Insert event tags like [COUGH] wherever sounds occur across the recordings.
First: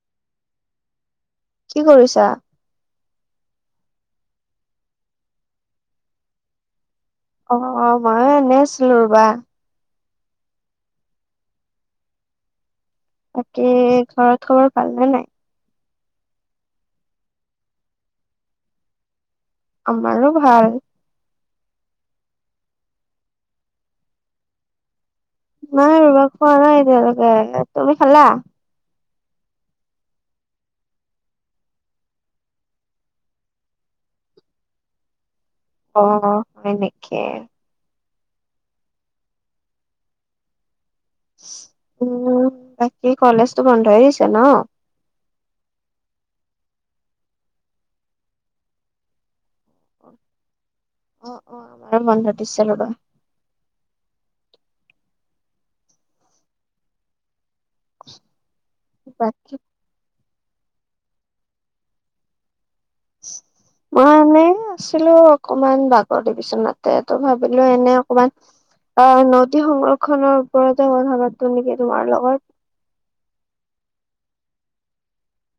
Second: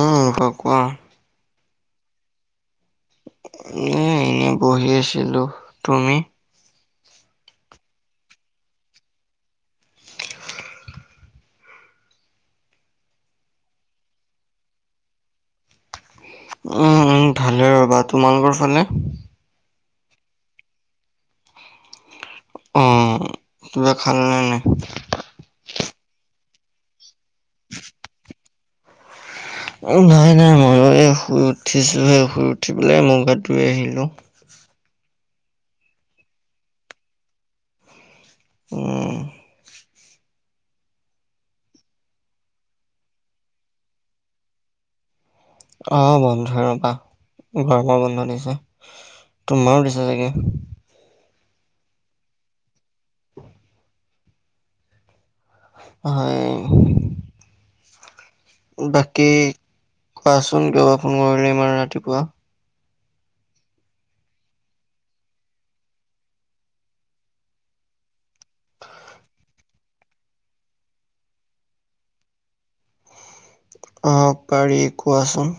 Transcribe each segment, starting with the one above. উম কোৱা। কি কৰিছা? এ এনে বহি আছিলো। তুমি? অ অ ময়ো এনে আছিলো ৰবা। তাকে ঘৰত খবৰ ভাল নে নাই? উম উম ভালে ৰ'বা। তোমালোকৰ ফালে? আমাৰো ভাল। অ কিবা খালানে নাই? নাই ৰবা খোৱা নাই এতিয়ালৈকে। তুমি খালা? নাই নাই ময়ো এই শুই উঠিছোহে শুই উঠি পেলাই মোৰ গা ধুই আহিলোঁ। অ হয় নেকি? উম। উম বাকী কলেজটো বন্ধই দিছে ন? অ বন্ধই ৰ'বা গৰমৰ বন্ধ দিছে। তোমাও দিছে চাগে? অ অ আমাৰো বন্ধ দিছে ৰ'বা। হয়। [UNINTELLIGIBLE] বাকী কোৱাচোন কিয় বা ফোন কৰিলি ইমান ৰাতিপুৱা? মই এনে আছিলো অকমান বাগৰি বিচনাতে তো ভাবিলো এনে অকমান অ নদী সংৰক্ষনৰৰ ওপৰতে কথা পাতো নেকি তোমাৰ লগত। অ পাৰি কোৱাচোন।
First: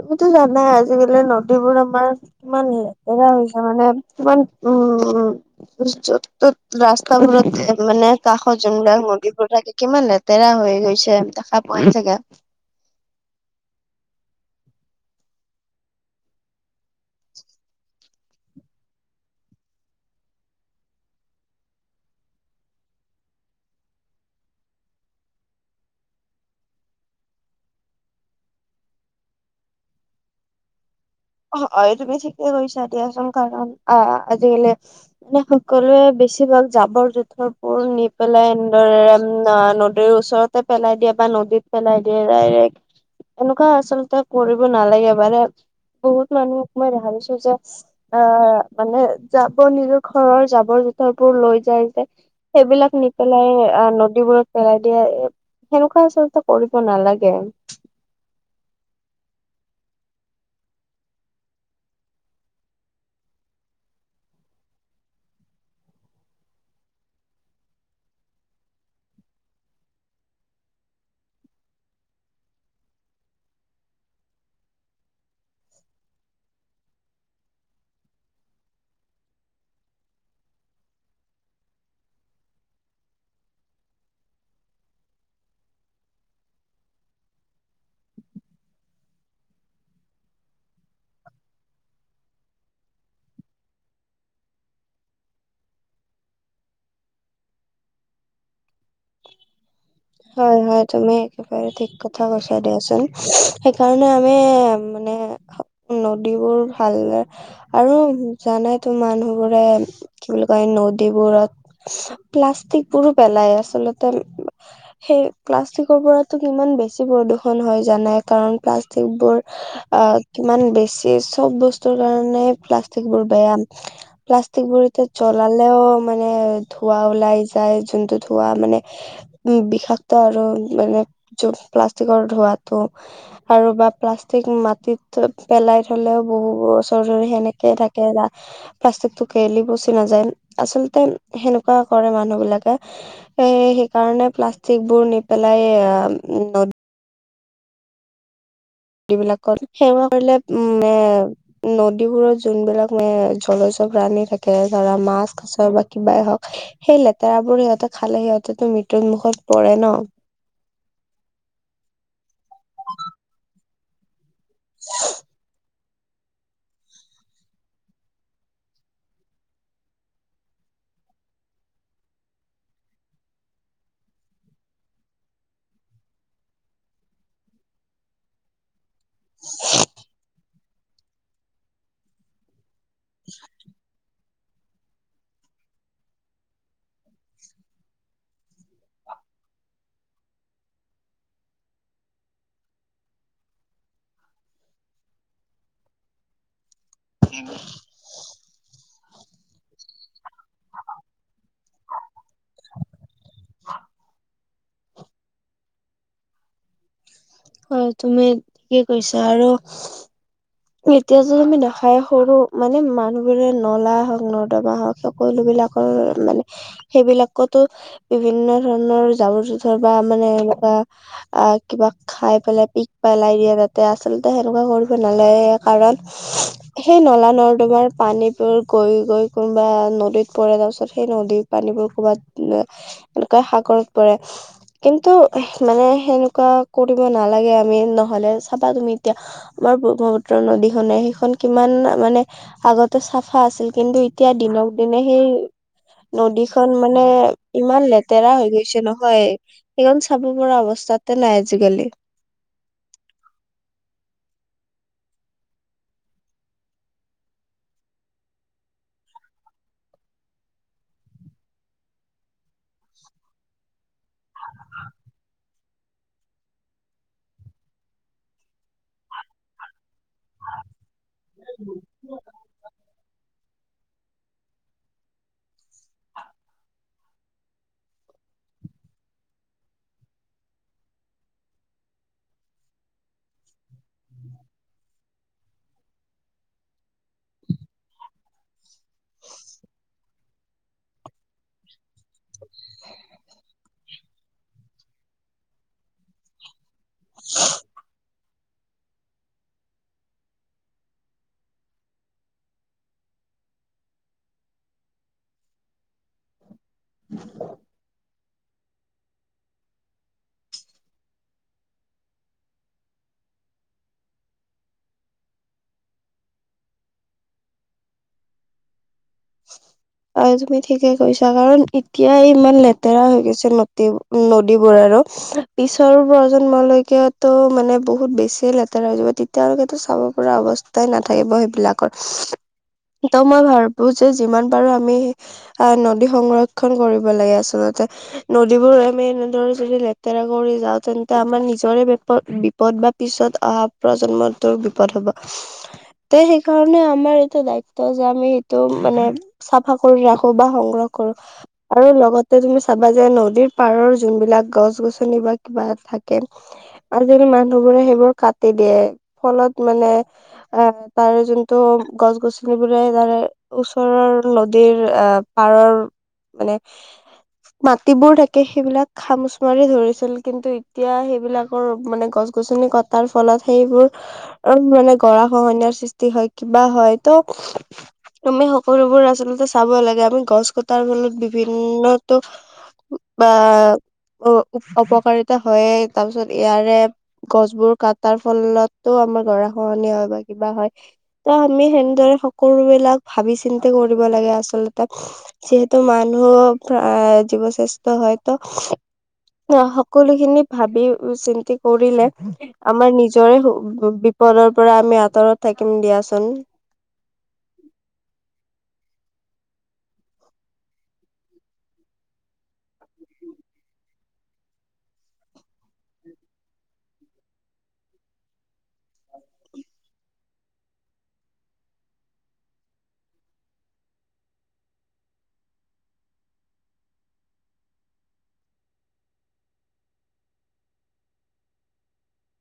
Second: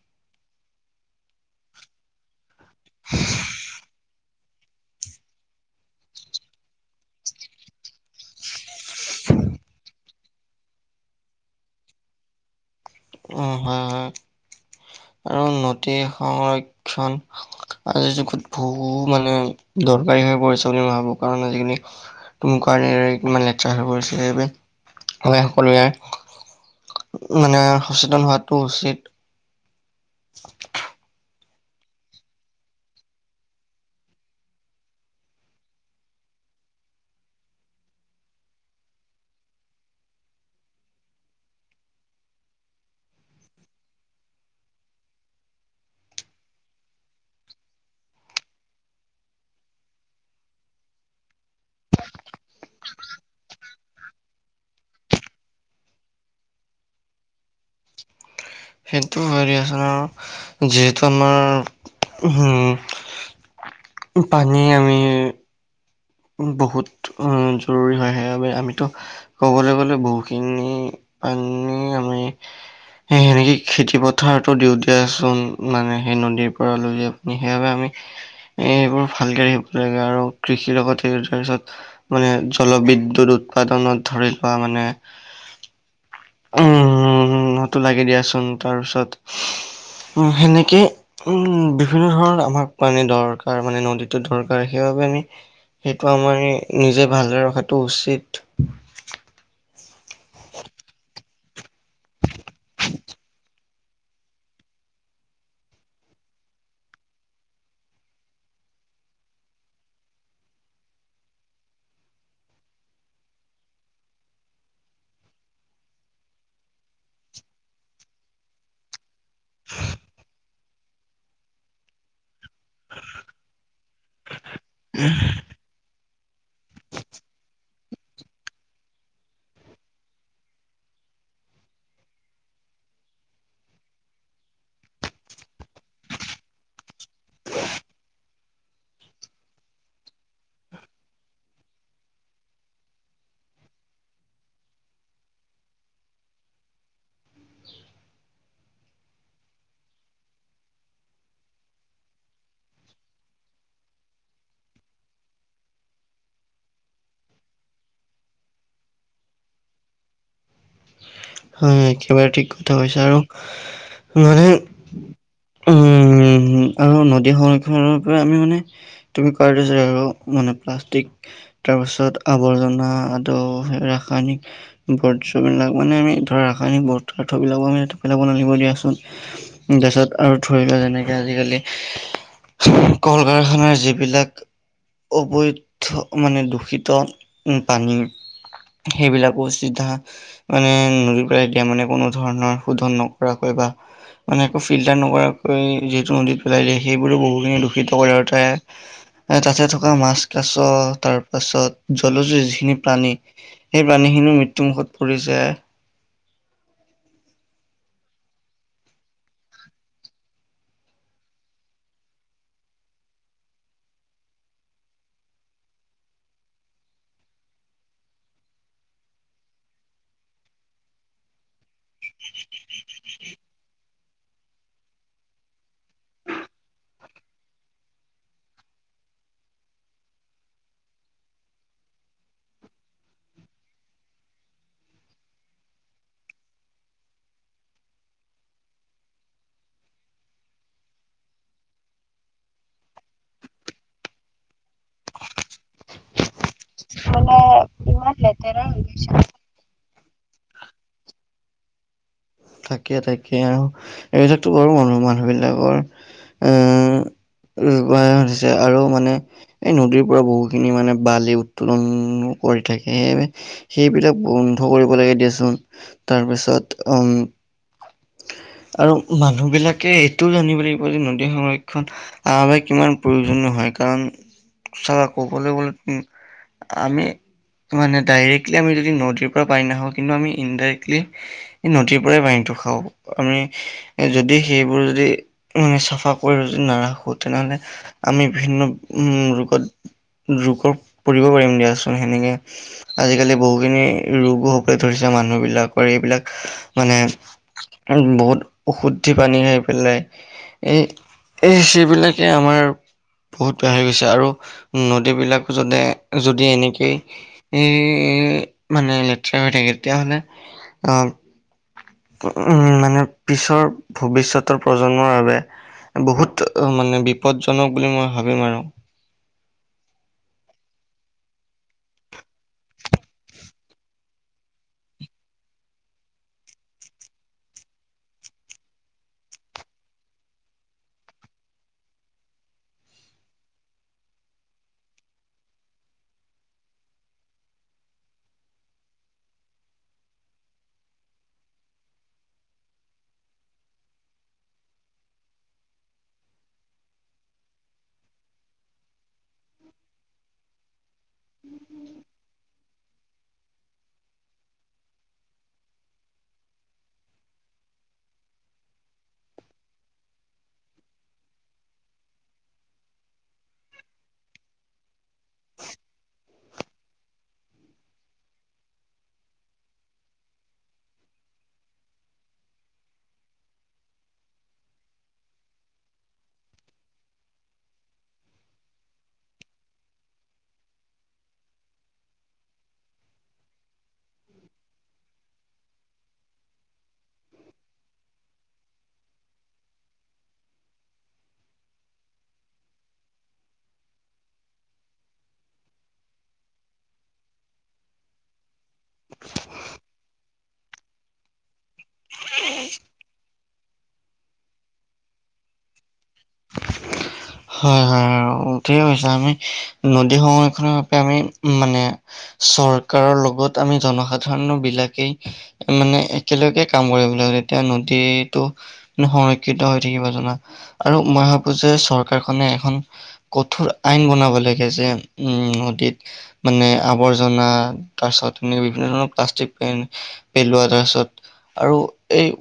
তুমিতো জানাই আজিকালি নদীবোৰ আমাৰ কিমান হে লেতেৰা হৈছে মানে কিমান উম উম যত ‌তত ৰাস্তা বোৰতে মানে কাষত যোনবিলাক নদীবোৰ থাকে কিমান লেতেৰা হৈ গৈছে দেখা পোৱা‌‌ই চাগে। উম হয় হয় আৰু নদী সংৰক্ষণ আজিৰ যুগত বহু মানে দৰকাৰী হৈ পৰিছে বুলি মই ভাবো কাৰণ আজিকালি কোনো কাৰণে কিমান লেতেৰা হৈ পৰিছে সেইবাবে মই সকলোৱে মানে সচেতন হোৱাতটো উচিত। [UNINTELLIGIBLE] অহ হয় তুমি ঠিকে কৈছা দিয়াচোন কাৰণ আহ আজিকালি মানে সকলোৱে বেছি ভাল জাবৰ জোথৰবোৰ নি পেলাই এনেদৰে নদীৰ ওচৰ তে পেলাই দিয়ে বা নদীত পেলাই দিয়ে ডাইৰেক্ট। এনেকুৱা আচলতে কৰিব নালাগে বাৰে বহুত মানুহক মই দেখা পাইছো যে আহ মানে জাবৰ নিজৰ ঘৰৰ জাবৰ জোথৰবোৰ লৈ যায় যে, সেইবিলাক নিপেলাই আহ নদীবোৰত পেলাই দিয়ে। সেনেকুৱা আচলতে কৰিব নালাগে। সেইটো হয়। যিহেতু আমাৰ হম্ পানী আমি- বহুত উম জৰুৰী হয় সেই বাবে আমিতো ক'বলৈ গ'লে বহুখিনি পানী আমি- সেই সেনেকে খেতি পথাৰতটো দিওঁতেচোন মানে সেই নদীৰ পৰা লৈ যায়। সেইবাবে আমি এইবোৰ ভালকে এ আৰু কৃষিৰ লগত তাৰ পিছত মানে জলবিদ্যুত উৎপাদনত ধৰি লোৱা মানে উমম সটো লাগে দিয়াচোন তাৰপাছত উম সেনেকেই উম বিভিন্ন ধৰণৰ আমাক পানী দৰকাৰ মানে নদীতো দৰকাৰ সেইবাবে আমি- সেইটো আমাৰ এ নিজে ভালে ৰখাতটো উচিত হয় হয় তুমি একেবাৰে ঠিক কথা কৈছা দিয়াচোন। সেইকাৰণে আমি এ মানে হ নদীবোৰ ভাল- আৰু জানা তো মানুহ বোৰে কি বুলি কয় নদীবোৰত- প্লাষ্টিক বোৰো পেলায় আচলতে- সেই প্লাষ্টিকৰ পৰাতো কিমান বেছি প্ৰদূষন হয় জানাই, কাৰণ প্লাষ্টিক বোৰ- অ কিমান বেছি চব বস্তুৰ কাৰণে প্লাষ্টিক বোৰ বেয়া। প্লাষ্টিকবোৰ এতিয়া জ্বলালেও- মানে ধোৱা ওলাই যায়, যোনটো ধৱা মানে উ বিশ- ষাত আৰু মানে যত প্লাষ্টিকৰ ধোৱাতটো- আৰু বা প্লাষ্টিক মাটিত ত পেলাই থলেও বহু ওচৰ ধৰি সেনেকে থাকে ৰা- প্লাষ্টিকটো গেলি পচি নাযায় আচলতে সেনেকুৱা কৰে মানুহ বিলাকে- এ সেইকাৰণে প্লাষ্টিক বোৰ নি পেলাই এ আ ন- দি বিলাকত সেৱা কৰিলে উ মে- নদীবোৰত যোনবিলাক মে জলচ প্ৰণী থাকে ধৰা মাছ কাছৰ বা কিবাই হওক- সেই লেতেৰাবোৰ সিহঁতে খালে সিহঁতেতো মৃত্যুুৰ মুখত পৰে ন। হয় একেবাৰে ঠিক কথা কৈছা, আৰু মানে উম- উম আৰু নদী সংৰক্ষণ পৰা আমি মানে তুমি কৰা আৰু মানে প্লাষ্টিক- তাৰপাছত আৱৰ্জনা আৰু ৰাসায়নিক বৰ্জবিলাক মানে আমি- ৰাসায়নিক [UNINTELLIGIBLE] তাৰ পিছত আৰু ধৰিল যেনেকে আজিকালি কল কাৰখানাৰ যিবিলাক- অবৈধ মানে দূষিত উম পানী- সেইবিলাকো চিধা মানে ন- ই এতিয়া মানে কোনো ধৰণৰ শোধন নকৰাকৈ বা- মানে একো ফিল্টাৰ নকৰাকৈ যিহেতু নদীত পেলাই দিয়ে সেইবোৰো বহুখিনি দূষিত কৰে আৰু তাই- এ তাতে থকা মাছ কাছ তাৰ পাছত জলজুৰি যিখিনি প্ৰাণী- সেই পানীখিনিও মৃত্যুমুখত পৰিছে। হয় তুমি ঠিকে কৈছা আৰু- এতিয়া যদি আমি নাখায় সৰু মানে মানুহবোৰে নলা হওক নৰ্দমা হওক। সকলো বিলাকৰ মানে- সেইবিলাকতো বিভিন্ন ধৰণৰ জাবৰ জোথৰ বা মানে এনেকোৱা আহ কিবা খাই পেলাই পিক পেলাই দিয়ে তাতে আচলতে সেনেকোৱা কৰিব নালাগে- গে, কাৰণ- উ [UNINTELLIGIBLE] সেই নলা নদৰ্মা পানীবোৰ গৈ গৈ কোনোবা নদীত পৰে তাৰপিছত সেই নদীত- পানীবোৰ ক'ৰবাত এনেকুৱা সাগৰত পৰে। কিন্তু মানে সেনেকুৱা কৰিব নালাগে আমি নহলে, চাবা তুমি এতিয়া আমাৰ ব্ৰহ্মপুত্ৰৰ নদীখনে সেইখন কিমান মানে- আগতে চাফা আছিল, কিন্তু এতিয়া দিনক দিনে সেই- নদীখন মানে ইমান লেতেৰা হৈ গৈছে নহয়। সেইখন চাব পৰা অৱস্থাতে নাই আজিকালি। তাকে তাকে অঁ, এইবিলাকতো বাৰু মানুহ মানুহ বিলাকৰ এ। ৰোবায়া সুধিছে আৰু মানে এই নদীৰ পৰা বহু খিনি মানে বালি উত্তলনো কৰি থাকে সেইবিলাক বন্ধ কৰিব লাগে দিয়াচোন তাৰপিছত অ উম- আৰু মানুহ বিলাকে এইটোও জানিব লাগিব যে, নদী সংৰক্ষণ- আ ভাই কিমান প্ৰয়োজনীয় হয় কাৰণ চা কবলৈ গ'লে আমি মানে ডাইৰেক্টলি আমি যদি নদীৰ পৰা পানী নাখাও কিন্তু আমি ইনডাইৰেক্টলি এই নদীৰ পৰাই পানীতো খাঁও আমি যদি সেইবোৰ যদি মানে চাফা কৰি যদি নাৰাখো তেনেহ'লে আমি বিভিন্ন উম ৰোগত ৰোগৰ পৰিব পাৰিম দিয়া সেনেকে আজিকালি বহুখিনি ৰোগো হবলৈ ধৰিছে মানুহ বিলাকৰ এইবিলাক মানে বহুত অশুদ্ধি পানী খাই পেলাই এই এচিবিলাকে আমাৰ বহুত বেয়া হৈ গৈছে আৰু নদীবিলাকো জোনে যদি এনেকেই এ মানে লেতেৰা হৈ থাকে তেতিয়াহ'লে অ উম মানে পিছৰ ভৱিষ্যতৰ প্ৰজন্মৰ বাবে বহুত মানে বিপদজনক বুলি মই ভাবিম আৰু [INAUDIBLE] আৰু তুমি ঠিকে কৈছা কাৰণ এতিয়াই ইমান লেতেৰা হৈ গৈছে নদী নদীবোৰ আৰু পিছৰ প্ৰজন্মলৈক তো মানে বহুত বেছিয়ে লেতেৰা হৈ যাব তে তিয়া আৰু চাব পৰা অৱস্থাই নাথাকিব সেইবিলাকত ত মই ভাব বো যে যিমান পাৰো আমি আহ নদী সংৰক্ষন কৰিব লাগে আচলতে নদীবোৰ আমি এনেদৰে যদি লেতেৰা কৰি যাওঁ তেন্তে আমাৰ নিজৰে বিপদ বি পদ বা পিছত অহা প্ৰজন্মটোৰ বিপদ হব। তে সেইকাৰণে আমাৰ এটা দায়িত্ব যে আমি তো মানে চাফা কৰি ৰাখো বা সংগ্ৰহ কৰোঁ আৰু লগতে তুমি চাবা যে নদীৰ পাৰৰ যোনবিলাক গছ-গছনি বা কিবা থাকে। আজিকালি মানুহবোৰে সেইবোৰ কাটি দিয়ে ফলত মানে আহ তাৰে যোনটো গছ গছনি বোৰে তাৰে ওচৰৰ নদীৰ অহ পাৰৰ মানে [UNINTELLIGIBLE] মাটিবোৰ থাকে সেইবিলাক খামোচ মাৰি ধৰিছিল কিন্তু এতিয়া সেইবিলাকৰ মানে গছ গছনি ক টাৰ ফলত সেইবোৰ আৰু মানে গৰা খহনীয়াৰ সৃষ্টি হয় কিবা হয় ত' আমি সকলোবোৰ আচলতে চাব লাগে আমি গছ কটাৰ ফলত বিভিন্নতো বা উ অপকাৰিতা হয়ে তাৰপিছত ইয়াৰে গছ বোৰ কটাৰ ফলতো আমাৰ গৰাখহনীয়া হয় বা কিবা হয়। ত আমি সেনেদৰে সকলো বিলাক ভাবি চিন্তি কৰিব লাগে আচলতে। যিহেতু মানুহ জীৱ শ্ৰেষ্ঠ হয়ত। অ সকলোখিনি ভাবি চিন্তি কৰিলে। আমাৰ নিজৰে বিপদৰ পৰা আমি আঁতৰত থাকিম দিয়াচোন। হয় হয় আৰু ঠিকে কৈছা আমি নদী সংৰক্ষণৰ বাবে আমি মানে চৰকাৰৰ লগত আমি জনসাধাৰণ বিলাকেই মানে একেলগে কাম কৰিব লাগে তেতিয়া নদীটো সংৰক্ষিত হৈ থাকিব জানা আৰু মই ভাবো যে চৰকাৰখনে এখন কঠোৰ আইন বনাব লাগে যে উম নদীত মানে আৱৰ্জনা তাৰ পিছত এনে বিভিন্ন ধৰণৰ প্লাষ্টিক পেন পেলোৱা তাৰ পিছত আৰু এই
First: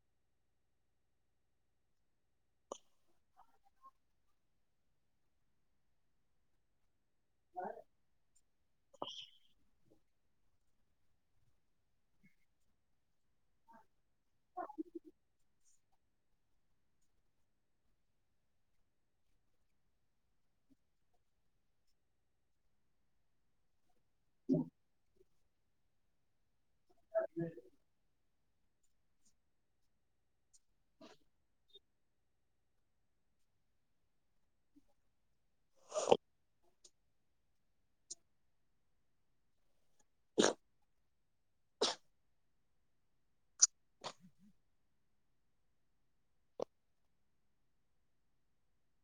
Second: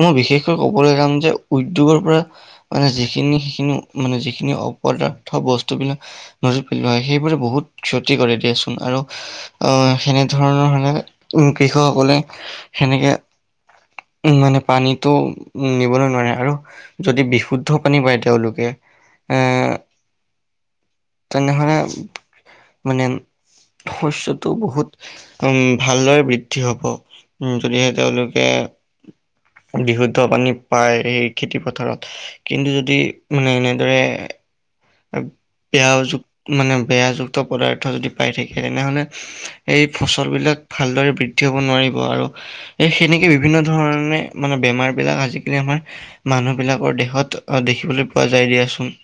মই বিশেষকৈ ক'বলৈ যাম যে উদ্যোগৰ পৰা মানে যিখিনি সিখিনিও মানে যিখিনি অপদাৰ্থ বস্তুবিলাক নদী পেলোৱা হয় সেইবোৰে বহুত ক্ষতি কৰে দিয়াচোন আৰু সেনে- ধৰণৰ সনে কৃষকসকলে সেনেকে উ মানে পানীটো উম নিবলে নোৱাৰে আৰু। যদি বিশুদ্ধ পানী বায় তেওঁলোকে এ তেনেহলে, মানে শস্যটো বহুত উ ভালদৰে বৃ- দ্ধি হ'ব যদিহে তেওঁলোকে বিশুদ্ধ পানী পায় সেই খেতি পথাৰত কিন্তু যদি মানে এনে- ৰে বেয়া অযুক মানে বেয়াযুক্ত পদাৰ্থ যদি পাই থাকে তেনেহলে এই ফচলবিলাক ভালদৰে বৃদ্ধি হব নোৱাৰিব আৰু এ সেনেকে বিভিন্ন ধৰণে মানে বেমাৰ বিলাক আজিকালি আমাৰ মানুহবিলাকৰ দেহত দেখিবলৈ পোৱা যায় দিয়াচোন।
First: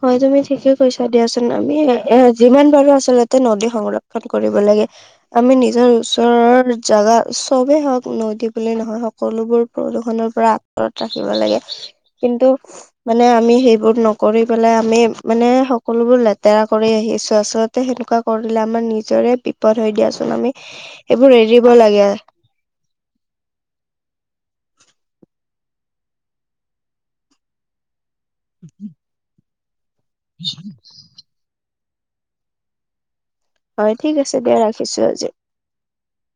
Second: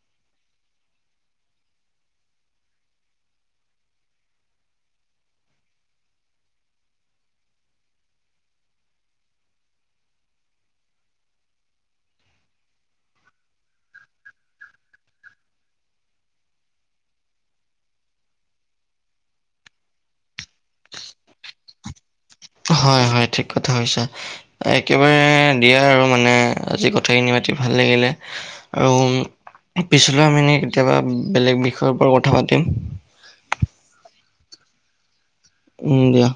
হয় তুমি ঠিকে কৈছা দিয়াচোন আমি এ যিমান পাৰোঁ আচলতে নদী সংৰক্ষন কৰিব লাগে। আমি নিজৰ ওচৰৰ জেগা চবেই হওঁক নদী বুলি নহয় হওঁক সকলোবোৰ প্ৰদূষণৰ পৰা আঁতৰত ৰাখিব লাগে। কিন্তু মানে আমি সেইবোৰ ন- কৰি পেলাই আমি মানে সকলোবোৰ লেতেৰা কৰি আহিছো আচলতে সেনেকুৱা কৰিলে আমাৰ নিজৰে বি- পদ হৈ দিয়াচোন আমি এইবোৰ এৰিব লাগে। হয় হয় ঠিক কথা কৈছা। একেবাৰে দিয়া আৰু মানে আজি কথাখিনি পাতি ভাল লাগিলে। আৰু পিছলে আমি কেতিয়াবা বেলেগ বিষয়ৰ ওপৰত কথা পাতিম। হয় ঠিক আছে দিয়া ৰাখিছো আজি। উম দিয়া।